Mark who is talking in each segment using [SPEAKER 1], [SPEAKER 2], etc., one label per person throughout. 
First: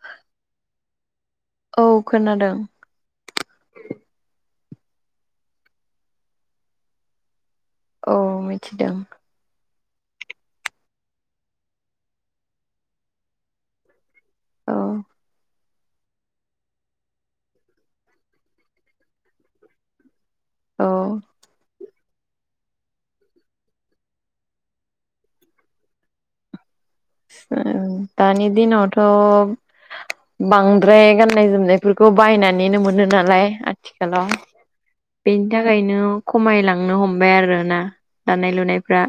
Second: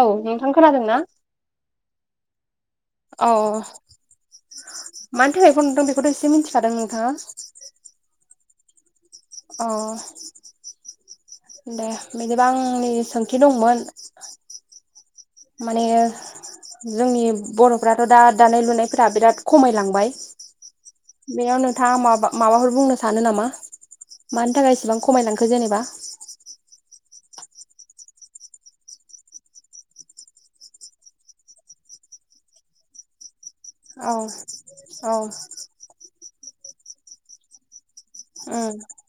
[SPEAKER 1] औ नोंथां खोनादों ना?
[SPEAKER 2] औ खोनादों।
[SPEAKER 1] औ मानि थाखाय फन हरदों बेखौथ' एसे मिथिखादों नोंथाङा।
[SPEAKER 2] औ मिथिदों।
[SPEAKER 1] अ दे बिदिबा आंनि सोंखथ दंमोन
[SPEAKER 2] औ ‌।
[SPEAKER 1] माने जोंनि बर'फ्राथ' दा दानाय - लुनायफोरा बिराद खमायलांबाय
[SPEAKER 2] औ
[SPEAKER 1] बेयाव नोंथाङा माब बा माबाफोर बुंनो सानो नामा मानि थाखाय इसेबां खमायलांखो जेनेबा?
[SPEAKER 2] ओं दानि दिनावथ' बांद्राय गाननाय - जोमनायफोरखौ बायनानैनो मोनो नालाय
[SPEAKER 1] औ
[SPEAKER 2] थिखालाव
[SPEAKER 1] औ
[SPEAKER 2] बेनि थाखायनो खमायलांनो हमबाय आरोना दानाय
[SPEAKER 1] उम
[SPEAKER 2] लुनायफ्रा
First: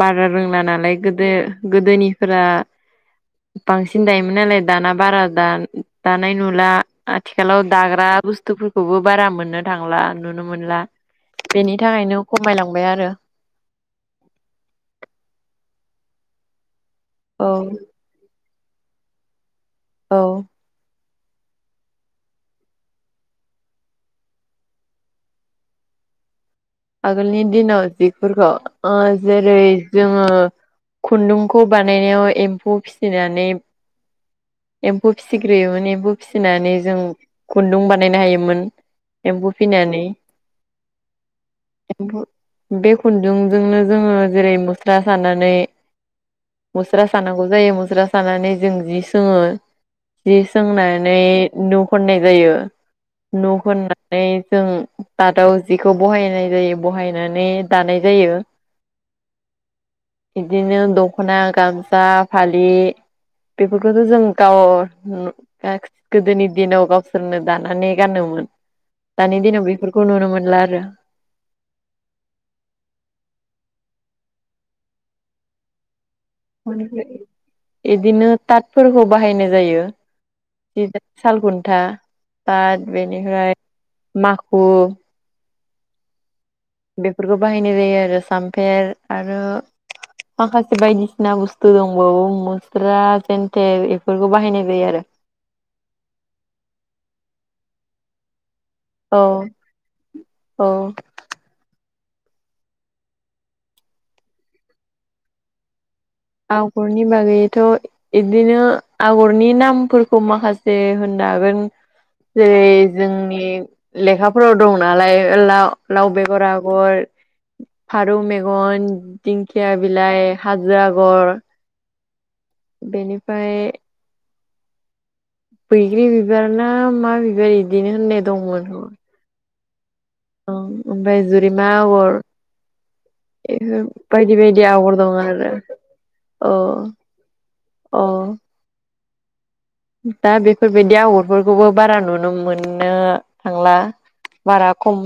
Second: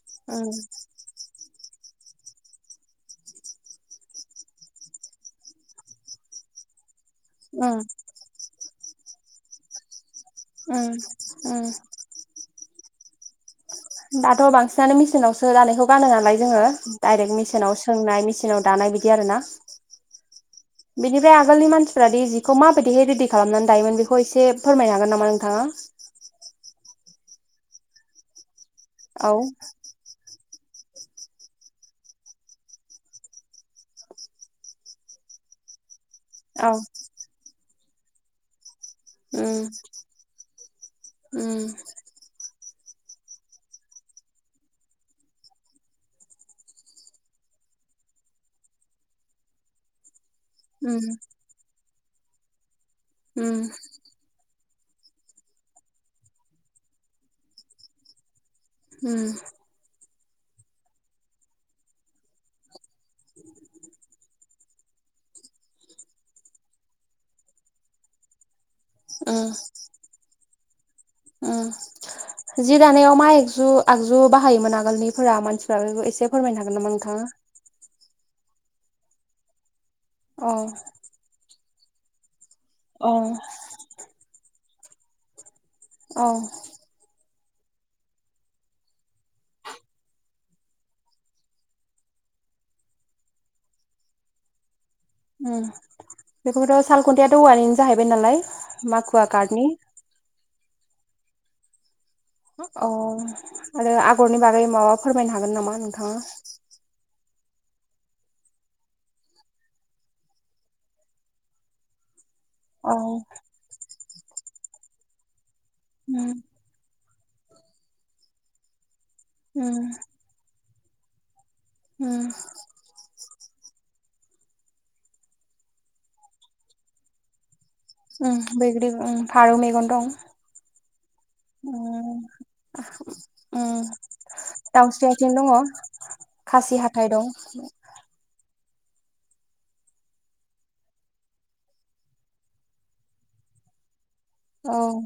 [SPEAKER 2] बारा
[SPEAKER 1] उम
[SPEAKER 2] रोंला नालाय गोदो गोदोनिफ्रा बांसिन दायोमोन नालाय दाना बारा दान-दानाय नुला आथिखालाव
[SPEAKER 1] उम
[SPEAKER 2] दाग्रा बुस्थुफोरखौबो बारा मोननो थांला नुनो मोनला
[SPEAKER 1] उम उम
[SPEAKER 2] बेनि थाखायनो खमायलांबाय आरो।
[SPEAKER 1] दाथ' बांसिनानो मेसिनावसो दानायखौ गानो नालाय जोङो डाइरेक्ट
[SPEAKER 2] औ
[SPEAKER 1] मेचनाव सोंनाय मिस चिनाव दानाय बिदि आरो ना।
[SPEAKER 2] औ।
[SPEAKER 1] बिनिफ्राय आगोलनि मानसिफ्रा दि जिखौ माबायदिहाय रेडि खालामनानै दायोमोन बेखौ एसे फोरमायनो हागोन नामा नोंथाङा? [unintelligible]
[SPEAKER 2] आगोलनि दिनाव जिफोरखौ
[SPEAKER 1] औ
[SPEAKER 2] जेरै जोङो खुन्दुंखौ बानायनायाव एम्फौ फिसिनानै एम्फौ फिसिग्रोयोमोन एम्फौ
[SPEAKER 1] औ
[SPEAKER 2] फिसिनानै जों खुन्दुं बानायनो हायोमोन एम्बु फिनानै
[SPEAKER 1] उ।
[SPEAKER 2] एम्फौ बे खुन्दुंजोंनो जोङो जेरै मुसरा सानानै मुस्रा सानांगौ जायो मुस्रा सानानै जों जि सोङो जि
[SPEAKER 1] उम
[SPEAKER 2] सोंनानै न' होननाय जायो न'
[SPEAKER 1] उम
[SPEAKER 2] होननानै जों दादाव जिखौ बहायनाय जायो बहायनानै दानाय जायो
[SPEAKER 1] उ।
[SPEAKER 2] इदिनो दख'ना, गामसा फालि बेफोरखोथ' जों गाव गोदोनि दिनाव गावसोरनो दानानै गानोमोन दानि
[SPEAKER 1] उम
[SPEAKER 2] दिनाव बेफोरखौ नुनो मोनला आरो
[SPEAKER 1] उम जि दानायाव मा एगजु आगजु बाहायोमोन आगोलनिफोरा मानसिफ्राबो एसे फोरमायनो हागोन
[SPEAKER 2] मान
[SPEAKER 1] नामा नोंथाङा?
[SPEAKER 2] एदिनो तातफोरखौ बाहायनाय जायो
[SPEAKER 1] अ
[SPEAKER 2] जि सालखुन्था ओ दा
[SPEAKER 1] अ
[SPEAKER 2] बेनिफ्राय माखु
[SPEAKER 1] अ
[SPEAKER 2] बेफोरखौ बाहायनाय जायो आरो सामफेर आरो माखासे बायदिसिना बुस्थु दंबावो मुस्रा जन्थेल बेफोरखौ बाहायनाय जायो आरो।
[SPEAKER 1] उम बेखौबोथ' सालखुन्थियायाथ' औवानिनो जाहैबाय नालाय माखुवा
[SPEAKER 2] आरो
[SPEAKER 1] खारटनि
[SPEAKER 2] औ औ
[SPEAKER 1] अ आरो आगरनि बागै माबा फोरमायनो हागोन नामा नोंथाङा?
[SPEAKER 2] आगरनि बागैथ' इदिनो आगरनि नामफोरखौ माखासे होनना जागोन जेरै
[SPEAKER 1] औ
[SPEAKER 2] जोंनि लेखाफोराव दं नालाय लाव लाव
[SPEAKER 1] उम
[SPEAKER 2] बेगर आगर फारौ मेगन दिंखिया
[SPEAKER 1] उम
[SPEAKER 2] बिलाइ हाजो आगर
[SPEAKER 1] उम
[SPEAKER 2] बेनिफ्राय बैग्रि बिबार ना मा बिबार बिदिनो होननाय
[SPEAKER 1] उम
[SPEAKER 2] दंमोन।
[SPEAKER 1] बैग्रि उम फारौ मेगन दं
[SPEAKER 2] अ ओमफाय जुरिमा आगर
[SPEAKER 1] उम उम
[SPEAKER 2] बेफोर बायदि बायदि आगर
[SPEAKER 1] दाउस्रि
[SPEAKER 2] दं
[SPEAKER 1] आथिं
[SPEAKER 2] आरो
[SPEAKER 1] दङ
[SPEAKER 2] औ।
[SPEAKER 1] खासि हाथाइ दं
[SPEAKER 2] अ दा बेफोरबायदि आगरफोरखौबो बारा नुनो मोननो थांला। बारा
[SPEAKER 1] औ
[SPEAKER 2] खम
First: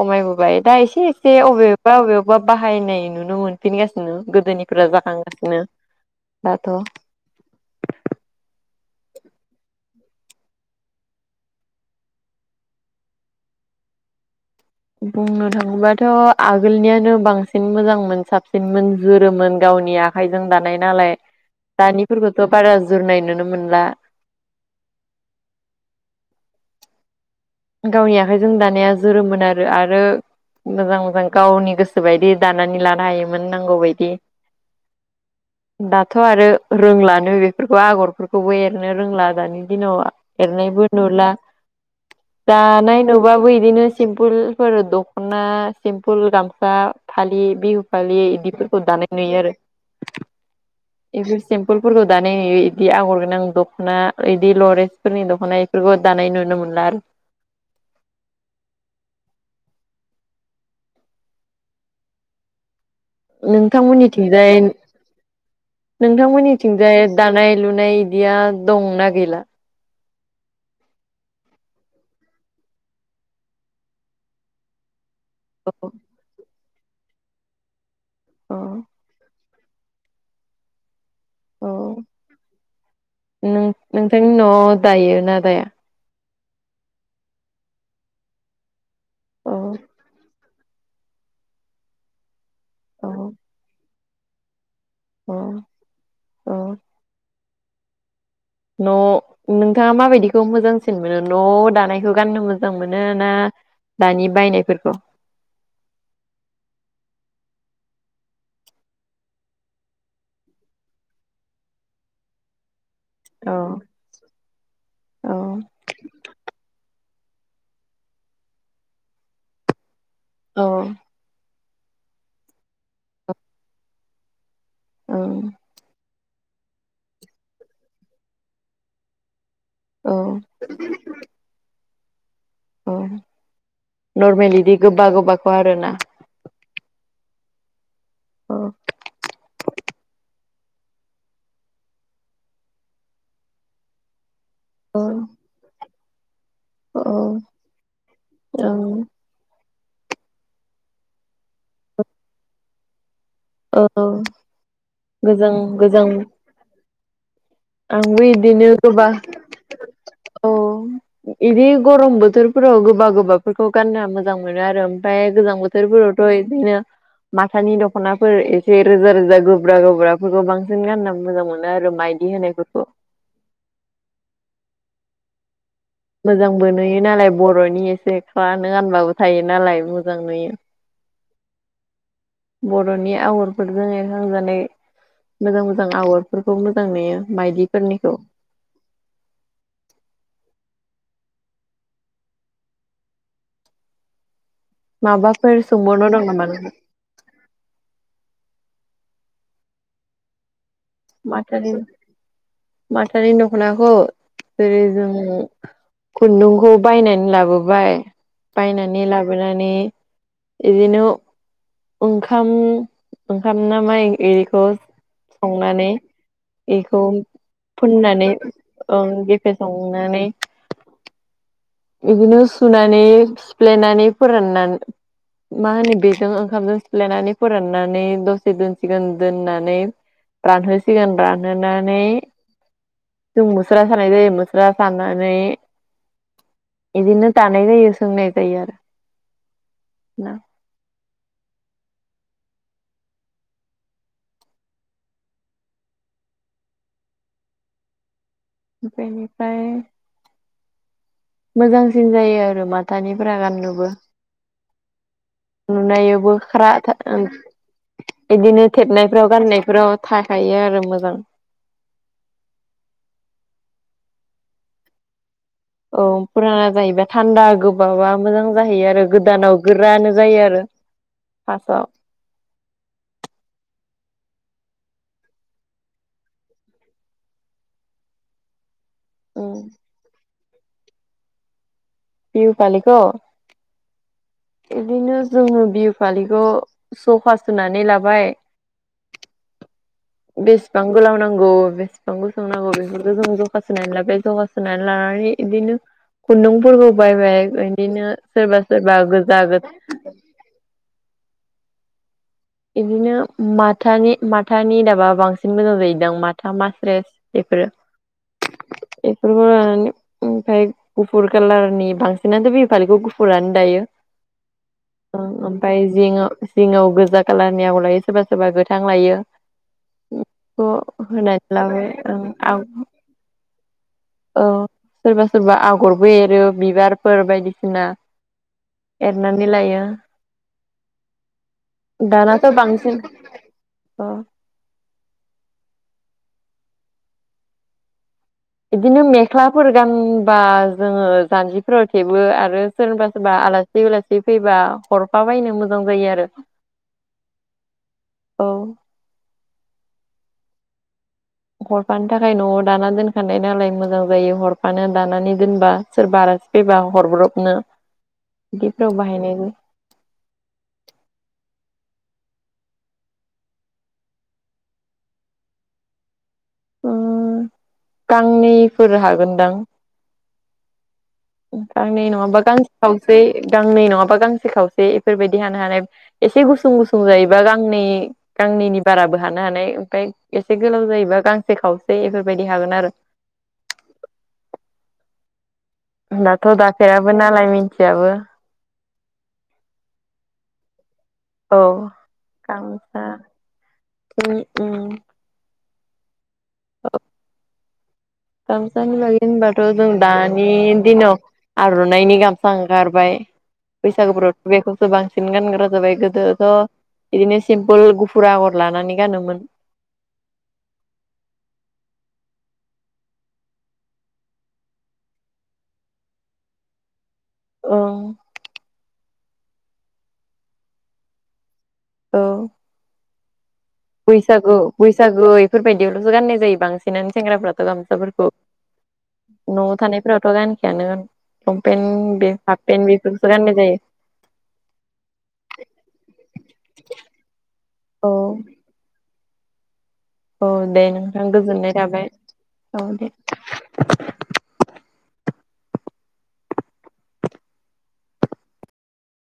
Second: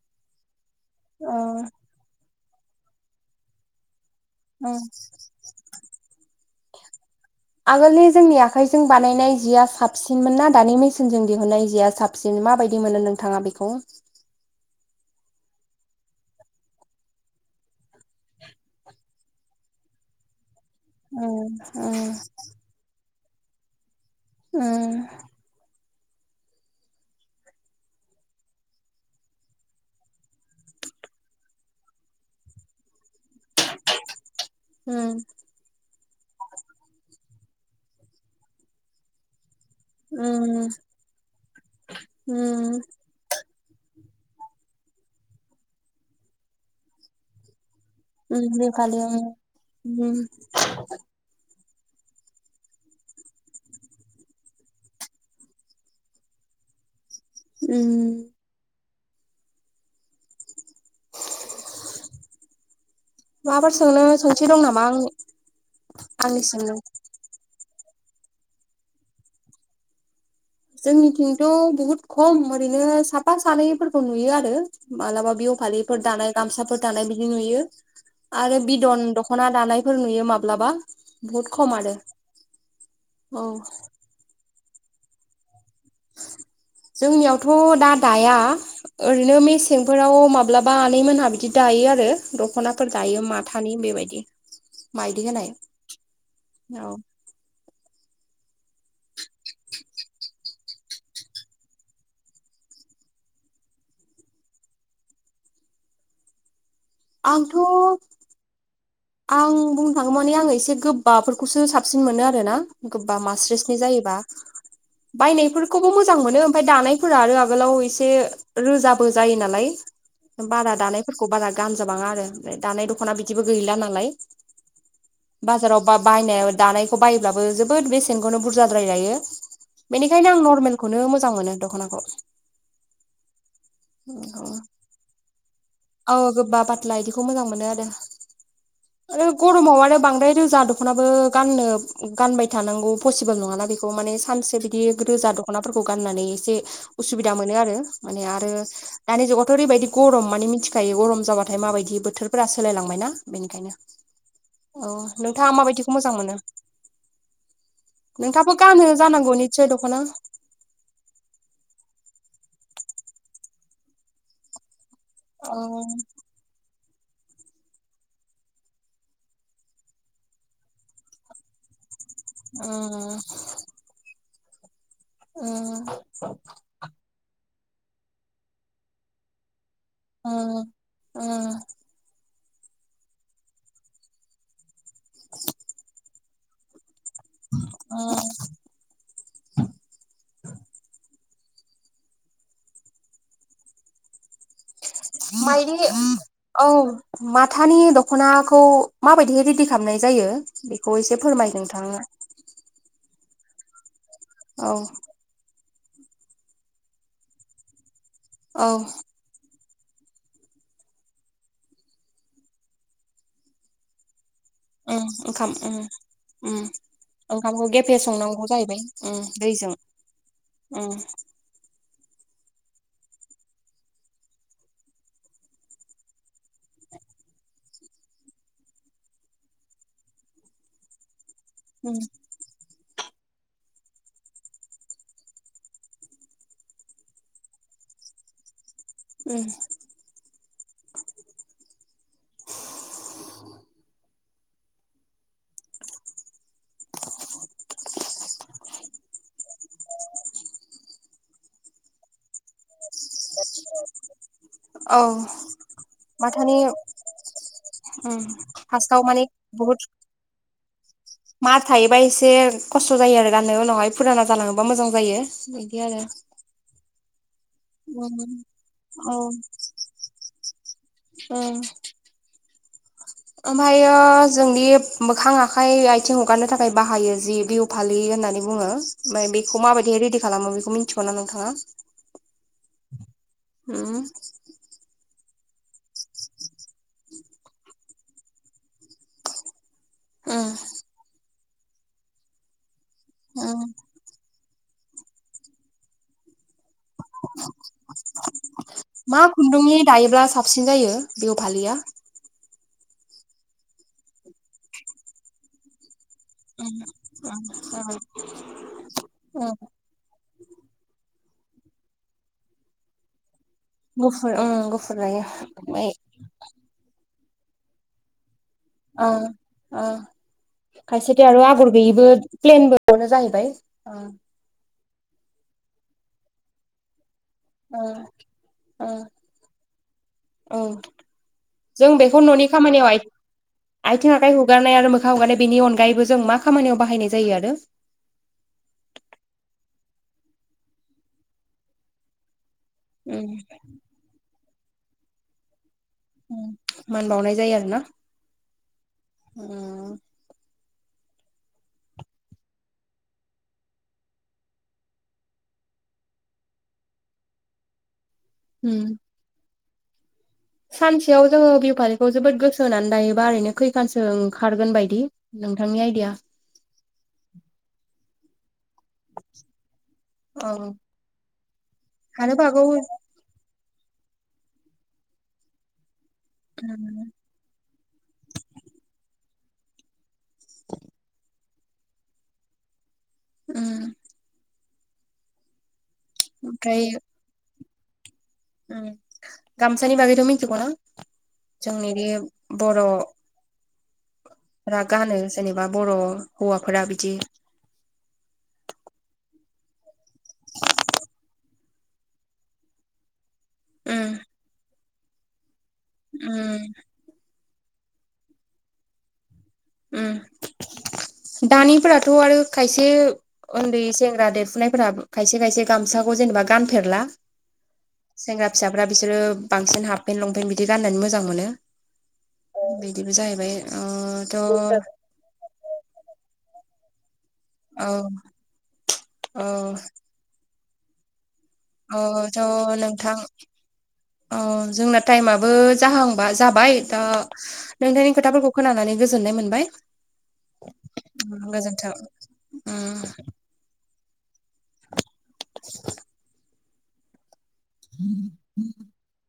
[SPEAKER 2] खमायबोबाय दा एसे
[SPEAKER 1] औ
[SPEAKER 2] एसे अबेबा अबेवावबा अबा बाहायनाय नुनो मोनफिनगासिनो
[SPEAKER 1] औ
[SPEAKER 2] गोदोनिफोरा जाखांगासिनो दा थ'
[SPEAKER 1] आगोलनि जोंनि आखाइजों बानायनाय जिया साबसिनमोन ना दानि मेसिनजों दिहुननाय जिया साबसिन? माबायदि मोनो नोंथाङा बिखौ?
[SPEAKER 2] बुंनो थाङोबाथ' आगोलनियानो बांसिन मोजांमोन साबसिनमोन जुरोमोन गाव गावनि आखाइजों दानाय नालाय
[SPEAKER 1] उम उम
[SPEAKER 2] दानिफोरखौथ' बारा जुरनाय नुनो मोनला।
[SPEAKER 1] उम
[SPEAKER 2] गावनि आखाइजों दानाया जोरोमोन आरो आरो मोजां मोजां गावनि गोसो बायदि दानानै लानो हायो मोन नांगौ बायदि
[SPEAKER 1] उम
[SPEAKER 2] दाथ' आरो रोंलानो बे फोरखौ आगरफोरखौबो एरनो रोंला दानि दिनाव
[SPEAKER 1] उम
[SPEAKER 2] एरनायबो नुला।
[SPEAKER 1] उम
[SPEAKER 2] दानाय नुबा बो बिदिनो सिमपोलफोर दख'ना सिम्पोल गामसा फालि बिहु फालि
[SPEAKER 1] उम
[SPEAKER 2] इदिफोरखौ
[SPEAKER 1] नेपालि
[SPEAKER 2] दानाय
[SPEAKER 1] उम
[SPEAKER 2] नुयो आरो
[SPEAKER 1] उम
[SPEAKER 2] [unintelligible] सिम्पोलफोरखौ दानाय नुयो इदि आगरगोनां दख'ना बिदि लरेेजफोरनि दख'ना बेफोरखौ दानाय नुनो नो मोनला आरो।
[SPEAKER 1] उम माबाफोर सोंनो सोंथि
[SPEAKER 2] नोंथांमोननिथिंजाय
[SPEAKER 1] दं नामा आं आंनिसिमनो
[SPEAKER 2] नोंथांमोननिथिंजाय दानाय लुनाय इदिया दंना गैला?
[SPEAKER 1] जोंनिथिंथ' बुहुत खम ओरैनो साफा सानैफोरखौ नुयो आरो। मालाबा बिहु फालिफोर दानाय गामसाफोर दानाय बिदि नुयो
[SPEAKER 2] अ
[SPEAKER 1] आरो बिदन दख'ना दानायफोर नुयो माब्लाबा। बहुद खम
[SPEAKER 2] औ
[SPEAKER 1] आरो औ
[SPEAKER 2] नोंथांनि न'आव दायो ना दाया?
[SPEAKER 1] जोंनियावथ' दा दाया ओरैनो
[SPEAKER 2] औ
[SPEAKER 1] मेसेंफोराव माबा माब्लाबा आनैमोनहा बिदि दायो आरो दख'नाफोर
[SPEAKER 2] औ
[SPEAKER 1] दायो माथानि बेबायदि। माइदि
[SPEAKER 2] औ
[SPEAKER 1] होनाय औ।
[SPEAKER 2] न' नोंथाङा माबायदिखौ मोजांसिन मोनो न'आव दानायखौ गाननो मोजां मोनो ना दानि बायनायफोरखौ?
[SPEAKER 1] [inaudible] आंथ' आं बुंनो थाङो माने आङो एसे गोबबाफोरखौसो साबसिन मोनो आरो ना। गोबबा
[SPEAKER 2] औ
[SPEAKER 1] मास्रिसनि जायोबा
[SPEAKER 2] औ
[SPEAKER 1] बायनायफोरखौबो मोजां मोनो ओमफ्राय दानाय फोरा आरो आगोलाव एसे रोजाबो जायो नालाय
[SPEAKER 2] औ
[SPEAKER 1] बारा दानायफोरखौ बारा गानजाबाङा आरो दानाय दख'ना बिदिबो गैला नालाय
[SPEAKER 2] औ
[SPEAKER 1] बाजाराव बा बायनाय दानायखौ बायोब्लाबो जोबोद बेसेनखौनो बुरजाद्राय लायो।
[SPEAKER 2] औ
[SPEAKER 1] बेनिखायनो आं नरमेलखौनो मोजां मोनो दख'नाखौ
[SPEAKER 2] औ
[SPEAKER 1] उम उम
[SPEAKER 2] नर्मेल
[SPEAKER 1] म
[SPEAKER 2] इदि गोबा गोबाखौ आरोना
[SPEAKER 1] औ गोबा पतला बिदिखौ मोजां मोनो आरो।
[SPEAKER 2] औ।
[SPEAKER 1] गरमाव आरो आरो बांद्राय रोजा दखनाबो गाननो गानबाय थानांगौ पसिबोल नङाना। बेखौ माने सानसे बिदि
[SPEAKER 2] औ
[SPEAKER 1] रोजा दख'नाफोरखौ गाननानै एसे
[SPEAKER 2] औ
[SPEAKER 1] असुबिदा मोन आरो। माने आरो
[SPEAKER 2] औ
[SPEAKER 1] दानि जुगावथ' ओरैबायदि गरम मिथिखायो गरम जाबा थाय माबायदि बोथोरफोरा सोलायलांबाय ना। ओंखायनो।
[SPEAKER 2] औ
[SPEAKER 1] औ नोंथाङा
[SPEAKER 2] गोजां
[SPEAKER 1] माबायदिखौ
[SPEAKER 2] गोजां
[SPEAKER 1] मोजां मोनो?
[SPEAKER 2] आंबो
[SPEAKER 1] नोंथाङाबो
[SPEAKER 2] बिदिनो
[SPEAKER 1] गानो
[SPEAKER 2] गोबा
[SPEAKER 1] जानांगौ निस्सय दख'ना
[SPEAKER 2] औ बिदि गरम बोथोर फोराव गोबा गोबाफोरखौ गाननो मोजां मोनो आरो। ओमफ्राय
[SPEAKER 1] औ
[SPEAKER 2] गोजां बोथोरफोरावथ' बिदिनो माथानि दखना फोर एसे रोजा रोजा गोब्रा गोब्राफोरखौ बांसिन गाननानै मोजां मोनो आरो माइदि होनायफोरखौ
[SPEAKER 1] उम उम
[SPEAKER 2] मोजांबो नुयो नालाय बर'नि एसे फ्रानो गानबाबो थायो नालाय। मोजां नुयो
[SPEAKER 1] उम उम।
[SPEAKER 2] बर'नि आगरफोरजों एरखांजानाय मोजां मोजां आगरफोरखौ मोजां नुयो। बायदिफोरनिखौ
[SPEAKER 1] उम
[SPEAKER 2] माबाफोर
[SPEAKER 1] माइदि
[SPEAKER 2] सोंबावनो दं नामा
[SPEAKER 1] औ
[SPEAKER 2] नोंथां
[SPEAKER 1] माथानि दख'नाखौ माबायदियै रेडि खालामनाय जायो बेखौ एसे फोरमाय नोंथाङा।
[SPEAKER 2] मायदि दखनाखौ
[SPEAKER 1] औ
[SPEAKER 2] जेरै जों खुन्दुंखौ बायनानै लाबोबाय
[SPEAKER 1] औ
[SPEAKER 2] बायनानै लाबोनानै बिदिनो ओंखाम ओंखाम नामा
[SPEAKER 1] उम ओंखाम उम उम
[SPEAKER 2] बेखौ
[SPEAKER 1] ओंखामखौ गेफे
[SPEAKER 2] फुननानै
[SPEAKER 1] संनांगौ
[SPEAKER 2] ओं
[SPEAKER 1] जाहैबाय
[SPEAKER 2] गेफे
[SPEAKER 1] दैजों
[SPEAKER 2] संनानै
[SPEAKER 1] उम
[SPEAKER 2] बिदिनो सुनानै सिफ्लेनानै फोराननानै मा होनो बेजों ओंखामजों सिफ्लायनानै फोराननानै दसे दोनसिगोन दोननानै रानहोसिगोन
[SPEAKER 1] उम
[SPEAKER 2] रानहोनानै जों मुस्रा सानाय जायो मुस्रा सानानै बिदिनो दानाय जायो सोंनाय जायो आरो।
[SPEAKER 1] उम
[SPEAKER 2] ना ओमफ्राय बेनिफ्राय मोजांसिन जायो आरो माथानिफ्रा गाननोबो।
[SPEAKER 1] औ
[SPEAKER 2] नुनायावबो
[SPEAKER 1] माथानि
[SPEAKER 2] ख्रा
[SPEAKER 1] उम
[SPEAKER 2] बिदिनो
[SPEAKER 1] फार्स्टआव माने
[SPEAKER 2] थेबनायफ्राव
[SPEAKER 1] बुहुद
[SPEAKER 2] गानायफ्राव थाखायो आरो मोजां
[SPEAKER 1] मार थायोबा एसे खस्थ' जायो आरो गाननो उनावहाय फुराना जालाङोबा मोजां जायो। बिदि आरो
[SPEAKER 2] औ फुराना जायोबा थान्दा गोबाबा
[SPEAKER 1] उम
[SPEAKER 2] मोजां जाहैयो आरो
[SPEAKER 1] औ
[SPEAKER 2] गोदानाव गोरानो जायो आरो।
[SPEAKER 1] उम
[SPEAKER 2] फार्स्टआव
[SPEAKER 1] ओमफ्रायो जोंनि मोखां आखाइ आथिं हगारनो थाखाय बाहायो जि बिहु फालि होननानै बुङो ओमफ्राय
[SPEAKER 2] उम
[SPEAKER 1] बेखौ माबायदिहाय रेडि खालामो बेखौ मिन्थिगौ ना नोंथाङा?
[SPEAKER 2] बिहु फालिखौ
[SPEAKER 1] ओम
[SPEAKER 2] बिदिनो जोङो बिहु फालिखौ सखा सुनानै लाबाय। बेसेबां गोलाव नांगौ बेसेबां गोुसुं नांगौ बेफोरखौ जों जखा
[SPEAKER 1] उम
[SPEAKER 2] सुनानै लाबाय ज' सुनानै लानानै इदिनो खुन्दुंफोरखौ बायबाय बिदिनो सोरबा सोरबा
[SPEAKER 1] मा
[SPEAKER 2] गोजा गो
[SPEAKER 1] खुन्दुंनि दायोब्ला साबसिन जायो बिहु फालिया
[SPEAKER 2] बिदिनो माथानि माथानि दाबा बांसिन मोजां जायो। दां माथाम मासरे बेफोरो
[SPEAKER 1] उम
[SPEAKER 2] एफोराय [unintelligible] गुफुर कालारनि बांसिनानो बिहु फालिखौ गुफुरानो दायो
[SPEAKER 1] गुफुर उम गुफुर लायो
[SPEAKER 2] ओमफ्राय जि जिङआव गोजा कालारनि आगर लायो सोरबा सोरबा गोथां
[SPEAKER 1] ओ
[SPEAKER 2] लायो।
[SPEAKER 1] ओ
[SPEAKER 2] थ'
[SPEAKER 1] खायसेथि आरो
[SPEAKER 2] होनानै
[SPEAKER 1] आगर
[SPEAKER 2] लाबाय
[SPEAKER 1] गैयिबो
[SPEAKER 2] ओं औ
[SPEAKER 1] प्लेनबोनो जाहैबाय
[SPEAKER 2] सोरबा सोरबा आगरबो एरो बिबार फोर बायदिसिना
[SPEAKER 1] ओं ओं
[SPEAKER 2] एरनानै लायो।
[SPEAKER 1] ओं जों बेखौ न'नि
[SPEAKER 2] दानाथ'
[SPEAKER 1] खामानियाव
[SPEAKER 2] बांसिन अ
[SPEAKER 1] आथिं आखाइ हुगारनाय आरो मोखां हुगारनाय बेनि बिनि अनगायैबो जों मा खामानियाव बाहायनाय जायो आरो?
[SPEAKER 2] बिदिनो मेख्लाफोर गानबा जोङो जान्जिफोराव थेबो आरो, सोरबा
[SPEAKER 1] उम
[SPEAKER 2] सोरबा आलासि उलासि फैबा हरफा बायनो मोजां। जायो आरो
[SPEAKER 1] मान बावनाय जायो आरो
[SPEAKER 2] औ
[SPEAKER 1] ना।
[SPEAKER 2] हरफानो थाखाय न'आव दाना दोनखानाय नालाय मोजां जायो हरफानो दानानै दोनबा सोरबा आलासि फैबा हरब्रबनो
[SPEAKER 1] [unintelligible]
[SPEAKER 2] दिब गाव बाहायनायनि
[SPEAKER 1] सानसेयाव जोङो बिहु फारिखौ जोबोद गोसो होनानै दायोबा ओरैनो खैखानसो ओंखारगोन बायदि? नोंथांनि आइडिया
[SPEAKER 2] उम गांनैफोर हागोनदां।
[SPEAKER 1] औ
[SPEAKER 2] गांनै नङाबा
[SPEAKER 1] हानोबो हागौ
[SPEAKER 2] गांसे
[SPEAKER 1] ओमफ्राय
[SPEAKER 2] खावसै गांनै नङाबा गांसे सोखावसे एफोरबायदि हानो हानाय एसे गुसुं गुसुं जायोबा गांनै गांनैनि बाराबो। हानो हानाय ओमफ्राय एसे गोलाव जायोबा गांसे खावसे एफोरबायदि हागोन आरो। दाथ' दाफेराबो नालाय मिथियाबो।
[SPEAKER 1] गामसानि बागैथ' मोनथिगौना?
[SPEAKER 2] औ गामफ
[SPEAKER 1] बर'फ्रा
[SPEAKER 2] [unintelligible]
[SPEAKER 1] बा बर' हौवाफोरा बिदि
[SPEAKER 2] गामसानि बागै होनबाथ' जों दानि दिनाव आर'नानायनि गामसा ओं खारबाय। बैसागुफोरावथ' बेखौसो बांसिन गानग्रा जाबाय गोदोथ' बिदिनो सिमपोल गुफुर आगर लानानै गानोमोन।
[SPEAKER 1] उम। दानिफोराथ' आरो खायसे उन्दै सेंग्रा देरफुनायफोरा खायसे खायसे गामसाखौ जेनेबा गानफेरला।
[SPEAKER 2] औ
[SPEAKER 1] सेंग्रा फिसाफ्रा बिसोरो बांसिन हाफपेन्ट लंपेन्ट बिदि गाननानै मोजां मोनो।
[SPEAKER 2] औ।
[SPEAKER 1] बे जाहैबाय ओ थ' औ
[SPEAKER 2] बैसागु बैसागु इफोरबायदियावल'सो गाननाय जायो बांसिनानो। सेंग्राफ्राथ'
[SPEAKER 1] औ
[SPEAKER 2] गामसाफोरखौ न'आव थानायफोरावथ' गानखायानो
[SPEAKER 1] औ
[SPEAKER 2] पेन्ट बे
[SPEAKER 1] थ'
[SPEAKER 2] हाफ पेन
[SPEAKER 1] नोंथां
[SPEAKER 2] बेफोरफोरखौ गाननाय जायो।
[SPEAKER 1] औ जोंना टाइमाबबो जाहांबा जाबाय दा
[SPEAKER 2] औ
[SPEAKER 1] नोंथांनि खोथाफोरखौ खोनानानै गोजोननाय मोनबाय
[SPEAKER 2] औ दे नोंथां गोजोननाय थाबाय
[SPEAKER 1] गोजोन्थों
[SPEAKER 2] औ दे
[SPEAKER 1] [inaudible] [inaudible]